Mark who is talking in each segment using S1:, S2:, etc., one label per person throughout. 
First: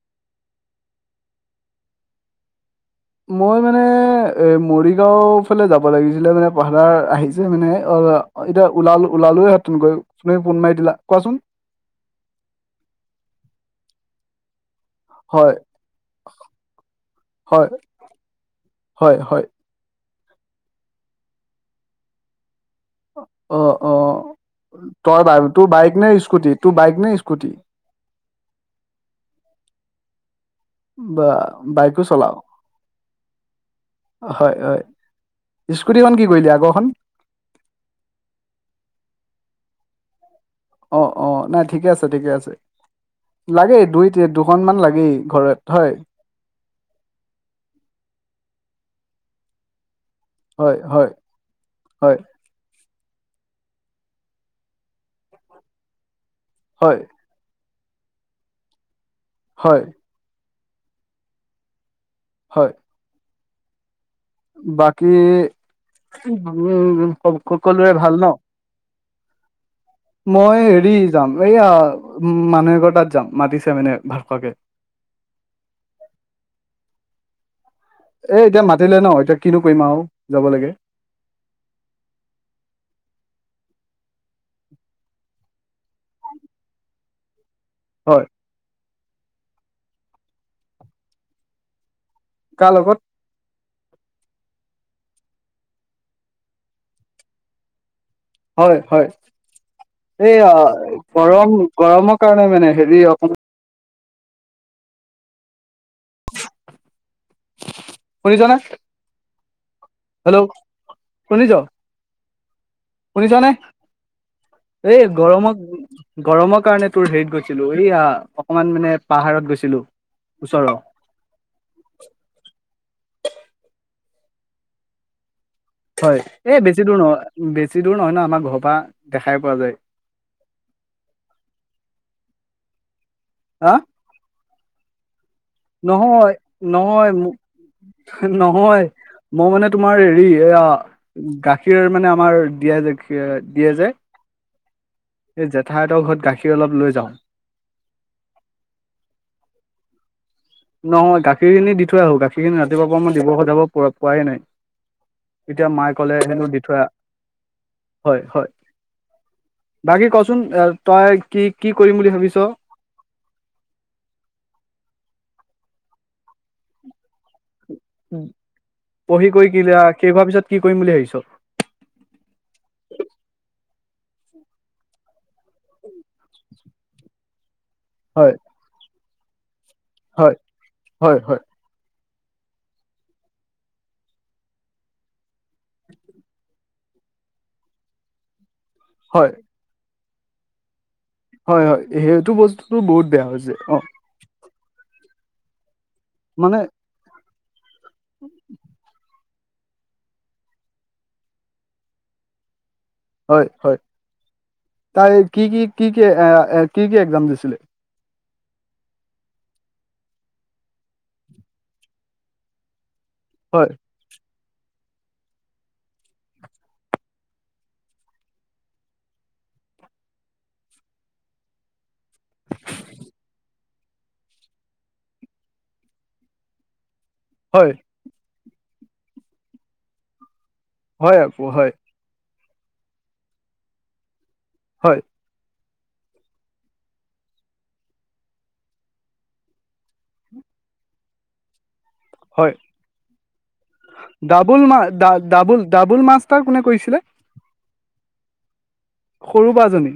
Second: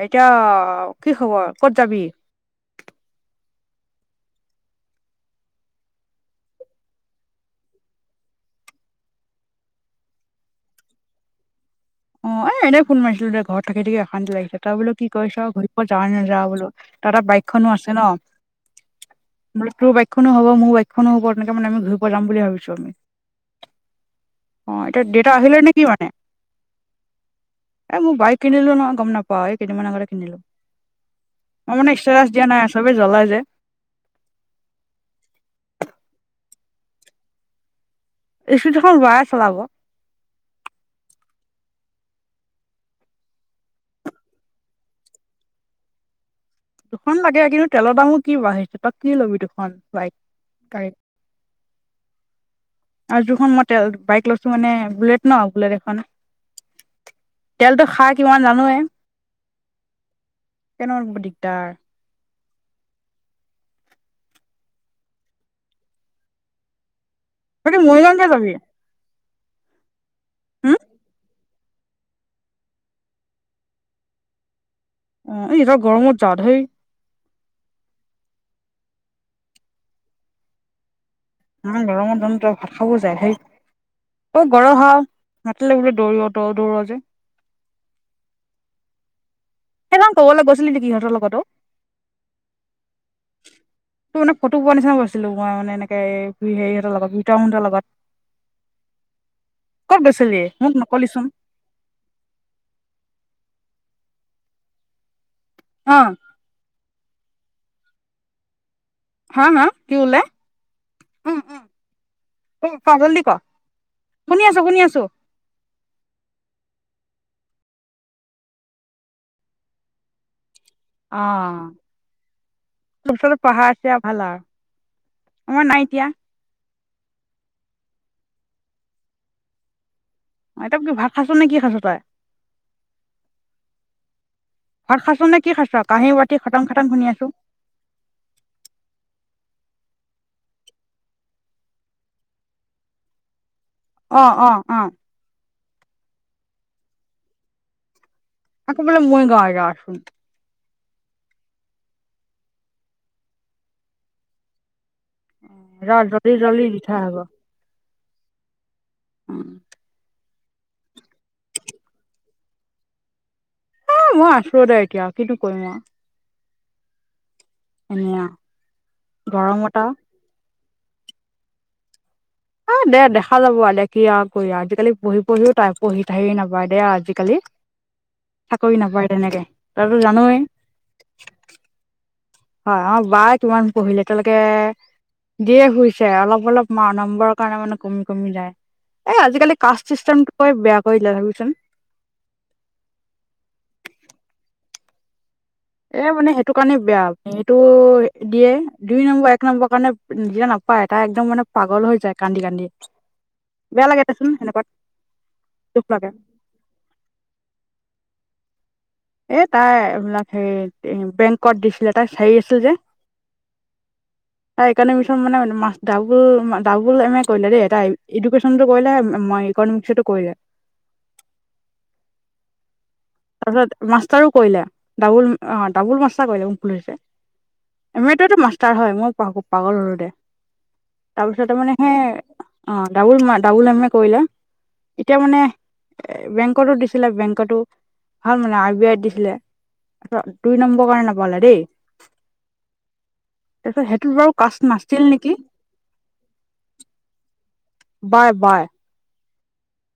S1: এতিয়া কি খবৰ ক'ত যাবি।
S2: মই মানে এ মৰিগাঁও ফালে যাব লাগিছিলে মানে ভাড়া আহিছিল মানে অ। অ এতিয়া লাল ওলালেঁতেন গৈ তুম ফোন মাৰি দিলা কোৱাচোন।
S1: অ এনেই ফোন মাৰিছিলো দে ঘৰত থাকি থাকি অশান্তি লাগিচে তইবোলে কি। কৈছ
S2: হয়
S1: ঘূৰি প যাৱ নাযা বোলো তয় তা
S2: হয়
S1: বাইকখনো আছে ন
S2: হয় হয়
S1: বল। তোৰ বাইকখনো হ'ব মোৰ বাইকখনো হব তেনেহলে আমি ঘূৰিব যাম বুলি ভাবিছো।
S2: অ অ
S1: অ এতিয়া
S2: তই
S1: দেউতা
S2: বাৰু
S1: আহিলে
S2: তোৰ
S1: কি
S2: বাইক
S1: মানে
S2: নে স্কুটি তোৰ বাইক নে স্কুটি।
S1: এ মোৰ বাইক কিনিলো নহ গম নাপাও এই কদিনমান আগতে কিনিলো
S2: বা
S1: মই মানে
S2: বাইকো
S1: ইষ্টেটাছ
S2: চলাও
S1: দিয়া নাই। চবে জ্বলাই যে।
S2: হয় হয় স্কুটিখন কি কৰিলি আগৰখন।
S1: স্কুটি খন বায়ে চলাব।
S2: অ অ নাই ঠিকে আছে ঠিকে আছে। লাগেই দুইতি দুখনমান লাগেই ঘৰত হয়।
S1: দুখন লাগে কিন্তু তেলৰ দামো কি বাঢ়িছে তই কি লবি দুখন। বাইক
S2: হয়
S1: গাড়ী
S2: হয় হয়।
S1: আৰু যিখন মই তে বাইক লৈছো মানে বুলেট ন বুলেট এখন।
S2: হয়।
S1: তেলতটো খাই কিমান জানোৱেই।
S2: হয়।
S1: কেনে দিগদাৰ।
S2: হয়। বাকী উম।
S1: তদি
S2: সকলোৰে
S1: মৰিগও
S2: ভাল ন
S1: কে যাবি।
S2: মই
S1: হুম
S2: হেৰি যাম এইয়া মানুহেগৰ তাত যাম মাতিছে মানে ভাত খোৱাকে।
S1: অ এইতি গৰমৰ জাত ধেই।
S2: এ এতিয়া মাতিলে ন এতিয়া কিনো কৰিম আৰু যাব লাগে।
S1: ইমান গৰমৰ দিনতো ভাত খাবও যায় সেই। অ গৰ হাল হা ল বোলে দৌৰি দৌ দৌৰ যে।
S2: হয়।
S1: কব লা গৈছিলি নেকি সিহতৰ লগতো।
S2: কাৰ লগত।
S1: [inaudible] তো মানে ফটো পোৱাৰ নিচিনা পাইছিলো মই মানে এনেকে হেৰিহতৰ লগত ভিতং হতৰ লগত।
S2: হয় হয়,
S1: ক'ত গৈছিলি
S2: এইয়া
S1: মোক নক'লিচোন
S2: গৰম গৰমৰ কাৰণে মানে হেৰি অকণ-
S1: অঁ'
S2: শুনিছনে?
S1: হাঁ মা কি কলে?
S2: হেল্ল'
S1: উম'
S2: শুনিছ
S1: উম' ক জল্দি ক
S2: শুনিছনে?
S1: শুনি আছোঁ শুনি
S2: এই
S1: আছোঁ
S2: গৰমত- গৰমৰ কাৰণে তোৰ হেৰিত গৈছিলো এইয়া অকমান মানে পাহাৰত গৈছিলো ওচৰৰ।
S1: অঁ ওচৰত পাহাৰ আছে ভাল আৰু আমাৰ নাই। এতিয়া
S2: হয়, এই বেছি দূৰ নয় বেছি দূৰ নহয় ন আমাৰ ঘৰৰ পৰা দেখাই পোৱা যায়।
S1: অ তাত কি ভাত খাইছ নে কি খাইছ তই?
S2: হাঁ'
S1: ভাত খাইছ নে কি খাইছ? কাঁহী বাটি খাটাং খাটাং শুনি আছো।
S2: হে নহয় মো মানে তোমাৰ হেৰি এয়া- গাখীৰৰ মানে আমাৰ দিয়ে যে দিয়ে যে, -
S1: অঁ অঁ অঁ'
S2: সেই জেঠায়ঁতৰ ঘৰত গাখীৰ অলপ লৈ যাওঁ।
S1: আকৌ বলে মই গাঁৱে গাচোন।
S2: নহয় গাখিৰ খিনি দি থৈ আহো। গাখীৰখিনি ৰাতিপুৱা পৰা মই দিব যাব পৰা পোৱাই নাই। ইতিয়া
S1: যা
S2: মায়ে ক'লে
S1: জল্দি
S2: সেটো দি
S1: জল্দি
S2: থৈ আ।
S1: আহিব
S2: হয় হয়, বাকী কচোন এ তই কি কি কৰিম বুলি ভাবিছ?
S1: অ মই আছো দে এতিয়া কিটো কৰিম আও। এনে
S2: উ
S1: আৰু
S2: পঢ়ি কৰি
S1: গৰমত
S2: কিলিয়া
S1: আৰু
S2: শেষ হোৱা পিছত কি কৰিম বুলি ভাবিছ?
S1: এ দে দেখা যাব আৰু দে কি আৰু কৰি আজিকালি পঢ়ি পঢ়িও তাই পঢ়ি থাহি নাপায় দে আজিকালি। [unintelligible]
S2: হয়।
S1: চাকৰি নাপায় তেনেকে তয়তো
S2: হয়
S1: জানই।
S2: হয় হয়।
S1: হয়, আমা বাই কিমান পঢ়িলে এতিয়ালেকে দিয়ে ফুইছে অলপ অলপ- মা নম্বৰৰ কাৰণে মানে কমি কমি যায়। এই
S2: হয়
S1: আজিকালি কাষ্ট চিষ্টেমটোৱে বেয়া কৰিলে চাবিচোন।
S2: এ সেইটো বস্তুটো বহুত বেয়া হৈছে অঁ।
S1: এ মানে সেইটো কাৰণে বেয়া আপুনি এইটো দিয়ে দুই নম্বৰ এক- এক নাম্বৰ কাৰণে নিজে নাপায় এটা একদম মানে পাগল হৈ যায় কান্দি কান্দি।
S2: হয় হয়,
S1: বেয়া লাগে দেচোন সেনেকুৱাত
S2: তাই কি কি
S1: দুখ
S2: কি কি
S1: লাগে
S2: এ কি কি এক্জাম দিছিলে?
S1: এ তাই এইবিলাক হে বেংকত দিছিলে তাই চাৰি আছিল যে।
S2: হয়।
S1: [inaudible] তাই ইকনিমিছত মানে দাবুল ডাবুল এম এ কৰিলে দেই এ এডুকেশচনটো কৰিলে মই- কণ মিক্সছটো কৈলে। তাৰপিছত মাষ্টাৰো কৰিলে ডাবুল অঁ ডাবুল মাষ্টাৰ কৰিলে মো ভুল হৈছে।
S2: হয়।
S1: এম এ তোৱেটো মাষ্টাৰ হয়, মই প পাগল হলো দে
S2: হয় আপু
S1: তাৰপিছতে
S2: হয়
S1: মানে সে- অঁ ডাবুল মা ডাবুল এম এ কৰিলে
S2: হয়
S1: এতিয়া মানে- এ বেংকতো দিছিলে বেংকতো। ভাল মানে আৰ বি আইত দিছিলে ত দুই নম্বৰ কাৰণে নাপালে দেই।
S2: হয়,
S1: তাৰপিছত সেইটোত বাৰু কাষ্ট
S2: ডাবুল মা
S1: নাছিল
S2: ডা
S1: নেকি
S2: ডাবুল ডাবুল মাছতাৰ কোনে কৰিছিলে?
S1: Bye bye.
S2: সৰু বাজনী।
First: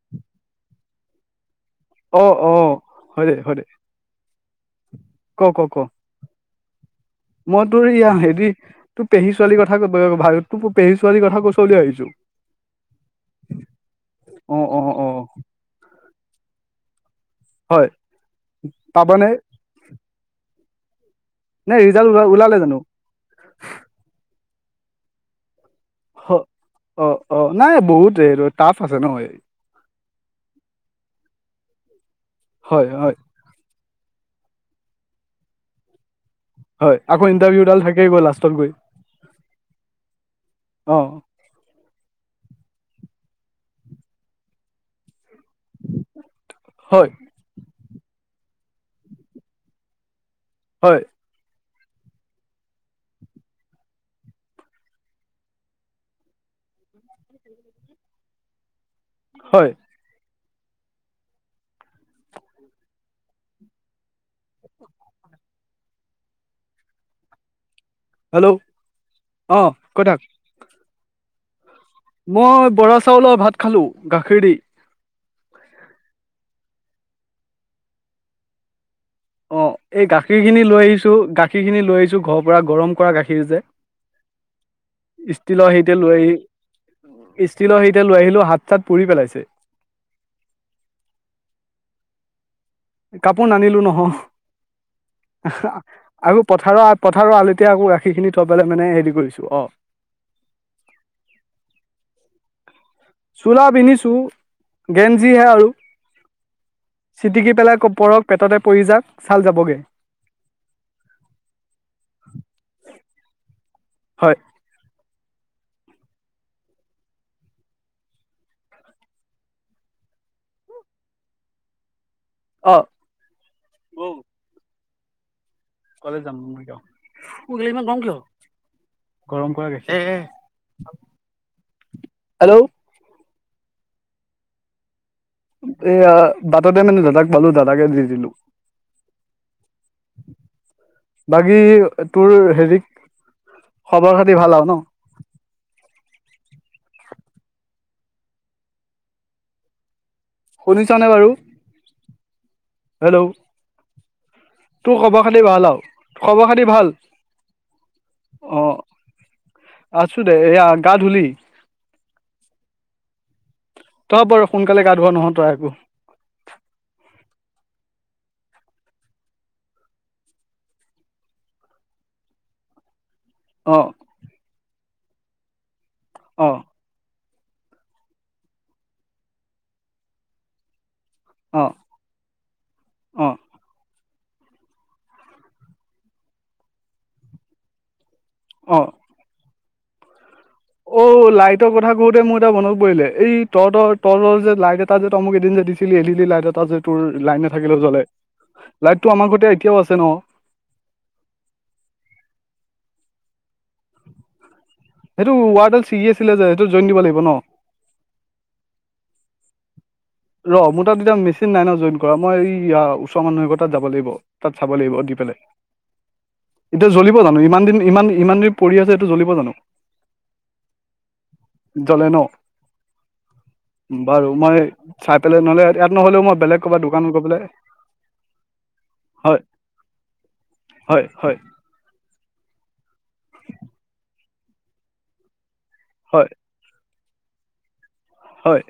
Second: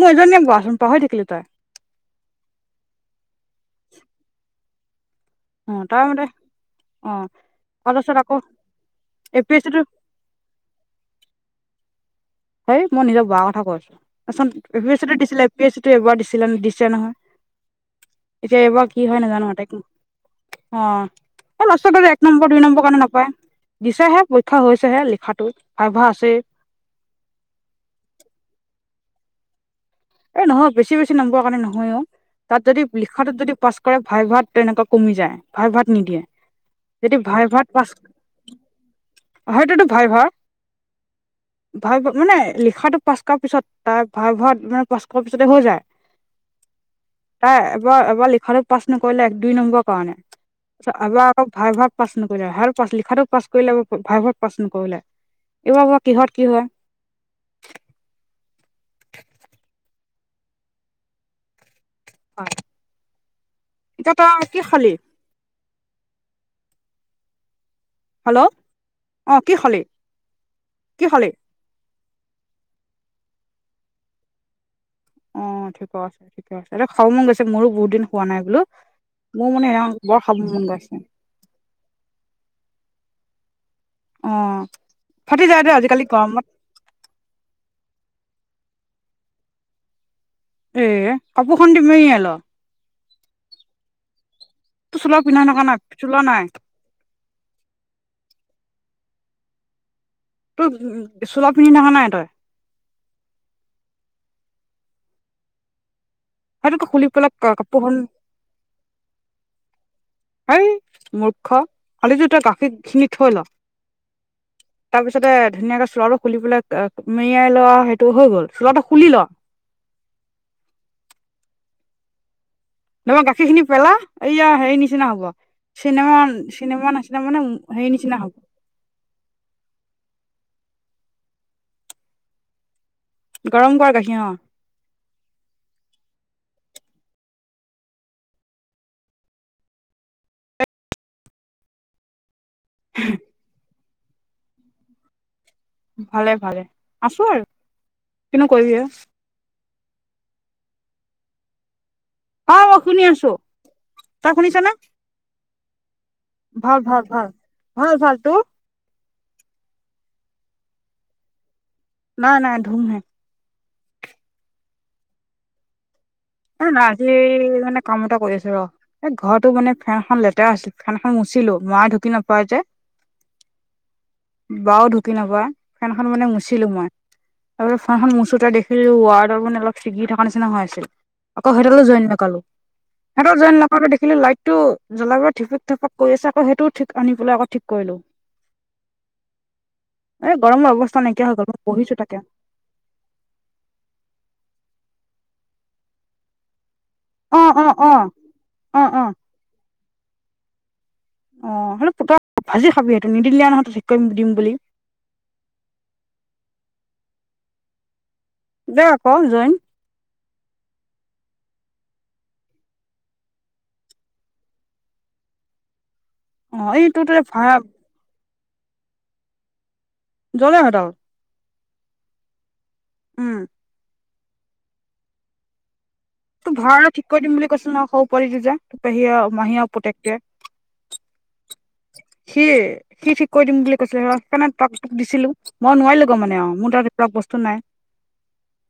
S1: মই এজনীয়ে পা-পাহৰি থাকিলো তাই।
S2: অহ-অহ' হয় দেই হয় দেই।
S1: [unintelligible]
S2: মই তোৰ
S1: তাৰপাছত আকৌ
S2: হেৰি তোৰ পেহী
S1: এ পি
S2: ছোৱালীৰ
S1: এছ
S2: কথা,
S1: চিটো
S2: তোৰ পেহী ছোৱালীৰ কথা কৈছ বুলি ভাবিছোঁ।
S1: সেই মই নিজৰ [unintelligible] কথা
S2: অ অ
S1: কৈছো,
S2: অ
S1: [unintelligible] দিছিলে। আপিছই এবাৰ দিছিলে দিছে নহয়,
S2: হয়
S1: এতিয়া এইবাৰ কি হয়
S2: পাবনে
S1: নাজানো তাইক
S2: নে ৰিজাল্ট
S1: [unintelligible]
S2: ওল
S1: এক নম্বৰ
S2: ওলালে
S1: দুই
S2: জানো
S1: নম্বৰ কাৰণে নাপায়। দিছেহে পৰীক্ষা হৈছেহে লিখাটো। ভাব্যা আছেই।
S2: অহ-অহ' নাই বহুত এই টাফ আছে ন' এই।
S1: এ নহয় বেছি বেছি নম্বৰ কাৰণে নহয়ও, তাত যদি
S2: হয়
S1: লিখাটো যদি পাছ কৰে ভাইভাত তেনেকুৱা কমি যায়, ভাই ভাত নিদিয়ে।
S2: হয়
S1: যদি
S2: আকৌ
S1: ভাই
S2: ইণ্টাৰভিউডাল থাকিব লাষ্টত গৈ।
S1: সেইটোৱেইটো ভাইভা।
S2: অঁ।
S1: ভাইভা মানে লিখাটো পাছ কৰা পিছত তাৰ ভাইভাত মানে- পাঁচ্শ পিছতে হৈ যায়।
S2: হয়।
S1: তাই এবাৰ এবাৰ লিখাটোত পাছ নকৰিলে এক দুই নম্বৰৰ কাৰণে।
S2: হয়
S1: এবাৰ- ভাইভাৱ পাছ নকৰিলে, ভ পাছ। লিখাতোত পাছ কৰিলে, ভাইভাৱ পাছ নকৰিলে। এইবাৰ বাৰু কিহত কি হয়।
S2: [unintelligible] হয়।
S1: হয়, এতিয়া তই কি খালি? হেল্ল' অঁ, কি
S2: অ
S1: খালি,
S2: কৈ থাক
S1: কি খালি?
S2: মই বৰা চাউলৰ ভাত খালোঁ গাখীৰ দি।
S1: অঁ' ঠিক আছে ঠিকে আছে, এই খাব মন গৈছে, মোৰো বহুত দিন খোৱা নাই বোলো। মোৰ মানে
S2: অঁ, এই
S1: বৰ খাব
S2: গাখীৰ
S1: মন
S2: খিনি লৈ
S1: গৈছে
S2: আহিছো, গাখীৰ খিনি লৈ আহিছো ঘৰৰ পৰা গৰম কৰা গাখীৰ যে।
S1: অ ফাটি যায় দে
S2: ষ্টিলৰ সেৰিতে
S1: আজিকালি
S2: লৈ আহি
S1: গৰমত
S2: ষ্টীলৰ সেৰিতে লৈ আহিলো হাত-চাত পুৰি পেলাইছে।
S1: এ কাপোৰখন দি মেৰিয়াই ল।
S2: কাপোৰ নানিলো
S1: তোৰ চোলা পিন্ধা থকা
S2: নহয়
S1: নাই চোলা
S2: আৰু
S1: নাই
S2: পথাৰৰ পথাৰৰ আলিতে আকৌ গাখীৰ খিনি থৈ পেলাই মানে হেৰি কৰিছো, অঁ।
S1: তই চোলা পিন্ধি থখা নাই তই?
S2: চোলা পিন্ধিছো, গেঞ্জিহে আৰু।
S1: সেইটোকেই খুলি পেলাই
S2: চিটিকি
S1: কাপোৰখন
S2: [unintelligible] পেটতে পৰি যাক ছাল যাবগৈ।
S1: সেই মূৰ্খ খালি [unintelligible] গাখীৰ খিনি থৈ ল।
S2: হয়।
S1: তাৰ পিছতে ধুনীয়াকে চোলাটো খুলি পেলাই মেৰিয়াই লোৱা সেইটো হৈ গ'ল। চোলাটো খুলি ল'।
S2: অ
S1: নহবা গাখীৰ খিনি পেলা,
S2: বৌ
S1: এইয়া হেৰি নিচিনা হ'ব।
S2: কলেজ
S1: চিনেমা
S2: যাম
S1: চিনেমা
S2: মোক
S1: নিচিনা মানে
S2: ইমান
S1: সেৰি
S2: গৰম কিয়
S1: নিচিনা হ'ব।
S2: গৰম কৰা গাখী, হেল্ল'।
S1: গৰম কৰা গাখীৰ অঁ।
S2: এয়া বাটতে মানে দাদাক পালোঁ, দাদাকে দি দিলোঁ। বাকী তোৰ হেৰি খবৰ খাতি ভাল আৰু ন'?
S1: ভালে ভালে, আছোঁ আৰু। কিনো কৰিবি আ।
S2: শুনিছনে বাৰু?
S1: অ' মই শুনি
S2: হেল্ল'
S1: আছোঁ। তই শুনিছনে?
S2: তোৰ খবৰ খাতি ভাল আৰু খবৰ খাতি
S1: ভাল ভাল ভাল, [unintelligible] ভাল তোৰ?
S2: আছোঁ দে। এয়া গা ধূলি?
S1: নাই নাই, ধূমহে।
S2: তই বাৰু সোনকালে গা ধোৱা নহয়, তই আকৌ।
S1: এ, না, আজি মানে কাম এটা কৰি আছোঁ ৰ'। এ, ঘৰটো মানে ফেনখন লেতেৰা হৈছিল, ফেন এখন মুচিলো, মাই ঢুকি নপায় যে।
S2: অ'।
S1: বাও ঢুকি নাপায়, ফেনখন মানে
S2: অ
S1: মুচিলো মই। [unintelligible] ফেনখন মুচোতে দেখিলো ৱাৰ্ডৰ মানে অলপ ছিগি থকা নিচিনা হৈ আছিল। আকৌ
S2: অ
S1: সেইডালো জইন লগালোঁ।
S2: অ
S1: সিহঁতক জইন লগাওঁতে দেখিলোঁ লাইটটো জ্বলাব [unintelligible] কৰি আছে আকৌ সেইটো ঠিক আনি পেলাই আক ঠিক কৰিলোঁ। [inaudible]
S2: অ'।
S1: এ, গৰম [unintelligible]
S2: অ' লাইটৰ কথা কওঁতে মোৰ এটা মনত পৰিলে এই তই ধৰ তই [unintelligible] যে লাইট এটা যে তই মোক এদিন যে দিছিলি, এল ই ডি লাইট এটা যে তোৰ
S1: অ
S2: লাইন
S1: অ
S2: নাথাকিলেও
S1: অ
S2: জ্বলে,
S1: অ অ
S2: লাইটো আমাৰ ঘৰতে এতিয়াও আছে ন'?
S1: অ' [unintelligible] ভাজি খাবি, সেইটো নিদিলে নহয় তই ঠিক কৰিম দিম বুলি।
S2: সেইটো ৱায়াৰডাল ছিগি আছিলে যে সেইটো জইন দিব লাগিব ন'।
S1: দে আকৌ জইন।
S2: ৰ মোৰ তাত এতিয়া মেচিন নাই ন' জইন কৰা, মই য়া ওচৰ মানুহ এঘৰ তাত যাব লাগিব। তাত চাব লাগিব দি পেলাই।
S1: অ এই
S2: এতিয়া
S1: তোৰ ত
S2: জ্বলিব জানো,
S1: ভাড়া
S2: ইমান দিন ইমান ইমান দিন পৰি আছে এইটো জ্বলিব জানো?
S1: [unintelligible]
S2: জ্বলে ন'?
S1: উম।
S2: বাৰু মই চাই পেলাই নহ'লে ইয়াত নহ'লেও মই
S1: তোক
S2: বেলেগ
S1: ভাড়া
S2: ক'ৰবাত
S1: লৈ ঠিক
S2: দোকানত গৈ
S1: কৰি দিম
S2: পেলাই
S1: বুলি কৈছিল ন' সৰু পোৱালিটো যে, তোৰ পেহীয়ে,
S2: হয়
S1: মাহী আৰু পুতেকটোৱে?
S2: হয়, হয়।
S1: সি, সি ঠিক কৰি দিম বুলি কৈছিলে, সেইকাণে তাক তোক দিছিলোঁ। মই নোৱাৰিলোঁ গৈ
S2: হয়
S1: মানে আৰু, মোৰ তাত এইবিলাক বস্তু নাই।
S2: হয়।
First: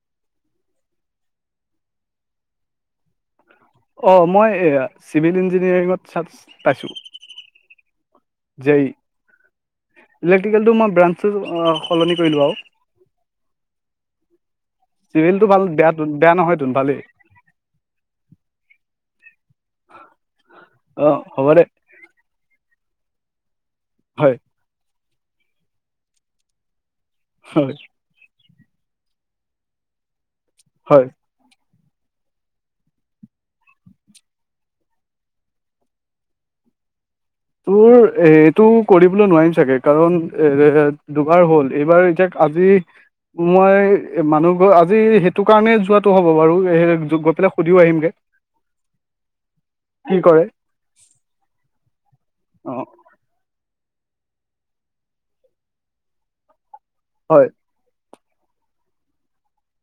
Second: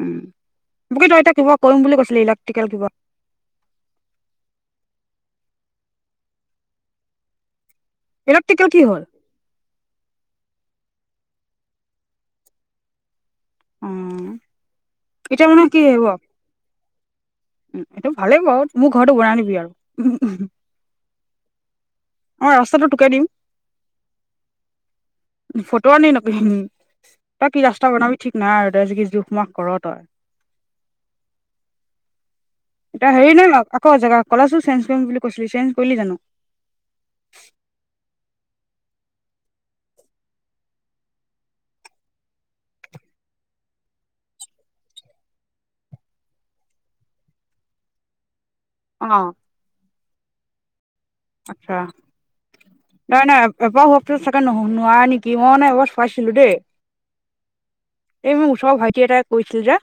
S1: উম, বাকী তই এতিয়া কিবা কৰিম বুলি কৈছিলি ইলেক্ট্ৰিকেল কিবা।
S2: অ' মই এয়া চিভিল ইঞ্জিনিয়াৰিঙত চাঞ্চ পাইছোঁ।
S1: ইলিক্টিকেল
S2: জে
S1: কি
S2: ই
S1: হ'ল?
S2: ইলেক্ট্ৰিকেলটো মই ব্ৰাঞ্চটো সলনি কৰিলোঁ আৰু।
S1: অ
S2: চিভেলটো
S1: এতিয়া
S2: ভাল
S1: মানে
S2: বেয়াতো বেয়া নহয়তোন ভালেই।
S1: উ, সেইটো ভালেই বাৰু, মোৰ ঘৰৰটো বনাই দিবি আৰু।
S2: অ' হ'ব দে।
S1: অঁ, ৰাস্তাটো তোকে দিম।
S2: হয়।
S1: ফোটনি নকৰিবি, তই কি
S2: হয়
S1: ৰাস্তা বনাবি ঠিক নাই আৰু তই যিখি জোখ-মাখ কৰ তই।
S2: হয়।
S1: তই হেৰি নে ন ' আকৌ জেগা, কলেজটো চেঞ্জ কৰিম বুলি কৈছিলি, চেঞ্জ কৰিলি জানো?
S2: তোৰ এইটো কৰিবলৈ নোৱাৰিম চাগে কাৰণ এ দুবাৰ হ'ল। এইবাৰ এতিয়া আজি মই মানুহ ঘৰ, আজি সেইটো কাৰণেই যোৱাটো হ'ব বাৰু এ যো গৈ পেলাই সুধিও আহিমগে।
S1: অঁ।
S2: কি কৰে।
S1: আচ্ছা,
S2: অ
S1: নাই নাই এইবাও টো চাগে নহ নোৱাৰে নেকি? মই মানে এবাৰ চোৱাইছিলোঁ দেই।
S2: হয়।
S1: এই মোৰ ওচৰৰ ভাইটি এটাই কৰিছিল যে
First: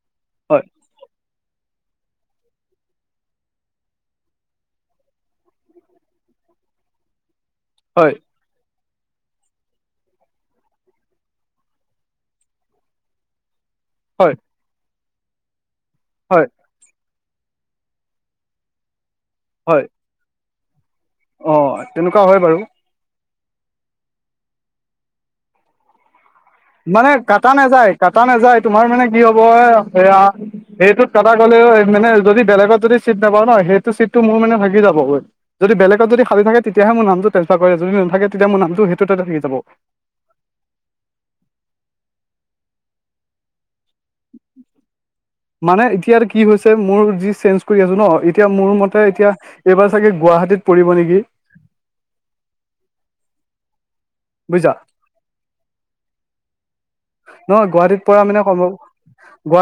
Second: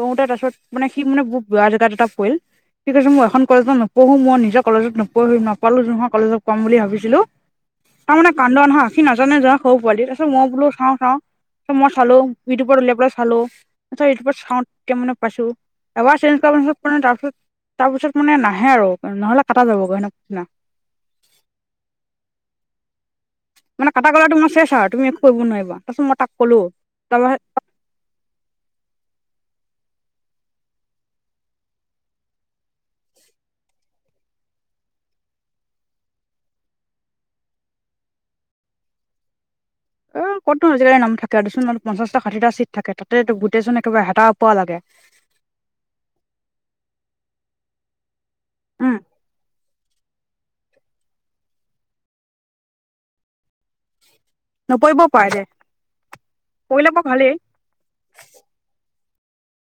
S1: কৰোতে
S2: হয়
S1: তাৰপিছত মানে সি মানে মোক দুটা জেগাত দুটা পৰিল। সি কৈছে মই এখন কলেজত নপঢ়ো, মই নিজৰ কলেজত নপঢ়ি ন কলো নহয় কলেজত কম বুলি ভাবিছিলোঁ।
S2: হয়
S1: তাৰমানে কান্দন হাঁ সি নাজানে যে সৰু পোৱালি তাৰপিছত মই বোলো চাওঁ চাওঁ। ত ' মই চালো, ইউটিউবত উলিয়াই পেলাই চালোঁ। এটা
S2: হয়
S1: ইউটিউবত চাওতে মানে পাইছোঁ। এবাৰ চেঞ্জ
S2: হয়
S1: কৰা পিছত মানে তাৰপিছত তাৰপিছত মানে নাহে আৰু নহলে কাটা যাব গৈ [unintelligible]
S2: অঁ, তেনেকুৱা হয় বাৰু।
S1: মানে কাটা গ'লে তোমাৰ চেছ আও তুমি একো কৰিব নোৱাৰিবা। তাৰপিছত মই তাক ক'লো
S2: মানে
S1: তাৰপৰা
S2: কাটা নেযায়, কাটা নেযায় তোমাৰ মানে কি হ'ব এয়া সেইটোত কাটা গ'লেও সেই মানে যদি বেলেগত যদি চিট নাপাওঁ ন' সেইটো চিটটো মোৰ মানে থাকি যাবগৈ। যদি বেলেগত যদি খালী থাকে তেয়াহে মোৰ নামটো ট্ৰেনপাৰ কৰে যদি নাথাকে তেতিয়া নামটো সেইটোতে থাকি যাব।
S1: এ ক'তনো আজিকালি নাম থাকে আৰু দেচোন পঞ্চাশটা, ষাঠিটা চিট থাকে তাতে গোটেইচোন একেবা হেতা-ওপৰা লাগে।
S2: মানে, এতিয়া আৰু কি হৈছে? মোৰ যি চেঞ্জ কৰি আছো ন' এতিয়া মোৰ
S1: উম
S2: মতে, এতিয়া এইবাৰ চাগে গুৱাহাটীত পৰিব নেকি? বুজিছা
S1: নপৰিবও পাৰে দে, পৰিলে বাও ভালেই।
S2: নহয়, গুৱাহাটীত পৰা মানে সম্ভৱ গুৱাহাটী